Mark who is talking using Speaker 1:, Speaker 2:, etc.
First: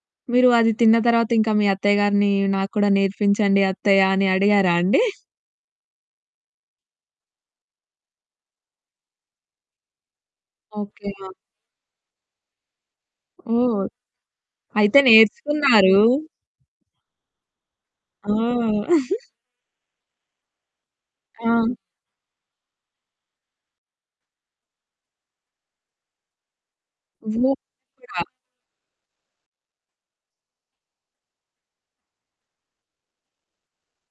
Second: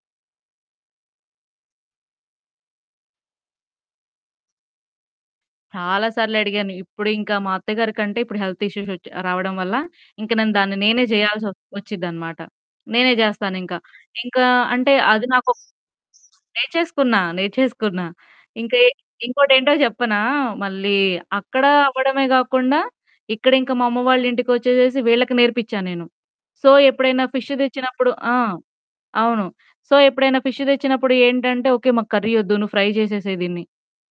Speaker 1: మీరు అది తిన్న తర్వాత ఇంకా మీ అత్తయ్య గారిని నాకు కూడా నేర్పించండి అత్తయ్యా అని అడిగారా అండి?
Speaker 2: చాలా సార్లడిగాను. ఇప్పుడింకా మా అత్తగారి కంటే ఇప్పుడు హెల్త్ ఇష్యూస్ వచ్చి రావడం వల్ల ఇంకా దాన్ని నేనే
Speaker 1: ఓకె. ఆ!
Speaker 2: జేయాల్సి వ వచ్చిద్దనమాట. నేనే జేస్తానింకా.
Speaker 1: ఓహ్!
Speaker 2: ఇంకా అంటే
Speaker 1: అయితే
Speaker 2: అది నాకు
Speaker 1: నేర్చుకున్నారూ!
Speaker 2: నేర్చేసుకున్నా, నేర్చేసుకున్నా.
Speaker 1: ఆ!
Speaker 2: ఇంకఏట్ ఇంకోటేంటో జెప్పనా! మళ్ళీ అక్కడా
Speaker 1: ఆ!
Speaker 2: అవ్వడమే గాకుండా ఇక్కడింక మా అమ్మ వాళ్ళింటికొచ్చేసేసి వీళ్ళకి నేర్పించాను నేను. సో, ఎప్పుడైనా
Speaker 1: ఓ
Speaker 2: ఫిష్ తెచ్చినప్పుడు.
Speaker 1: [unintelligible]
Speaker 2: ఆ! అవును. సో, ఎప్పుడైనా ఫిష్ దెచ్చినప్పుడు ఏంటంటే, ఓకే మాకు కర్రీ వద్దు నువ్వు ఫ్రై జేసేసేయి దీన్ని.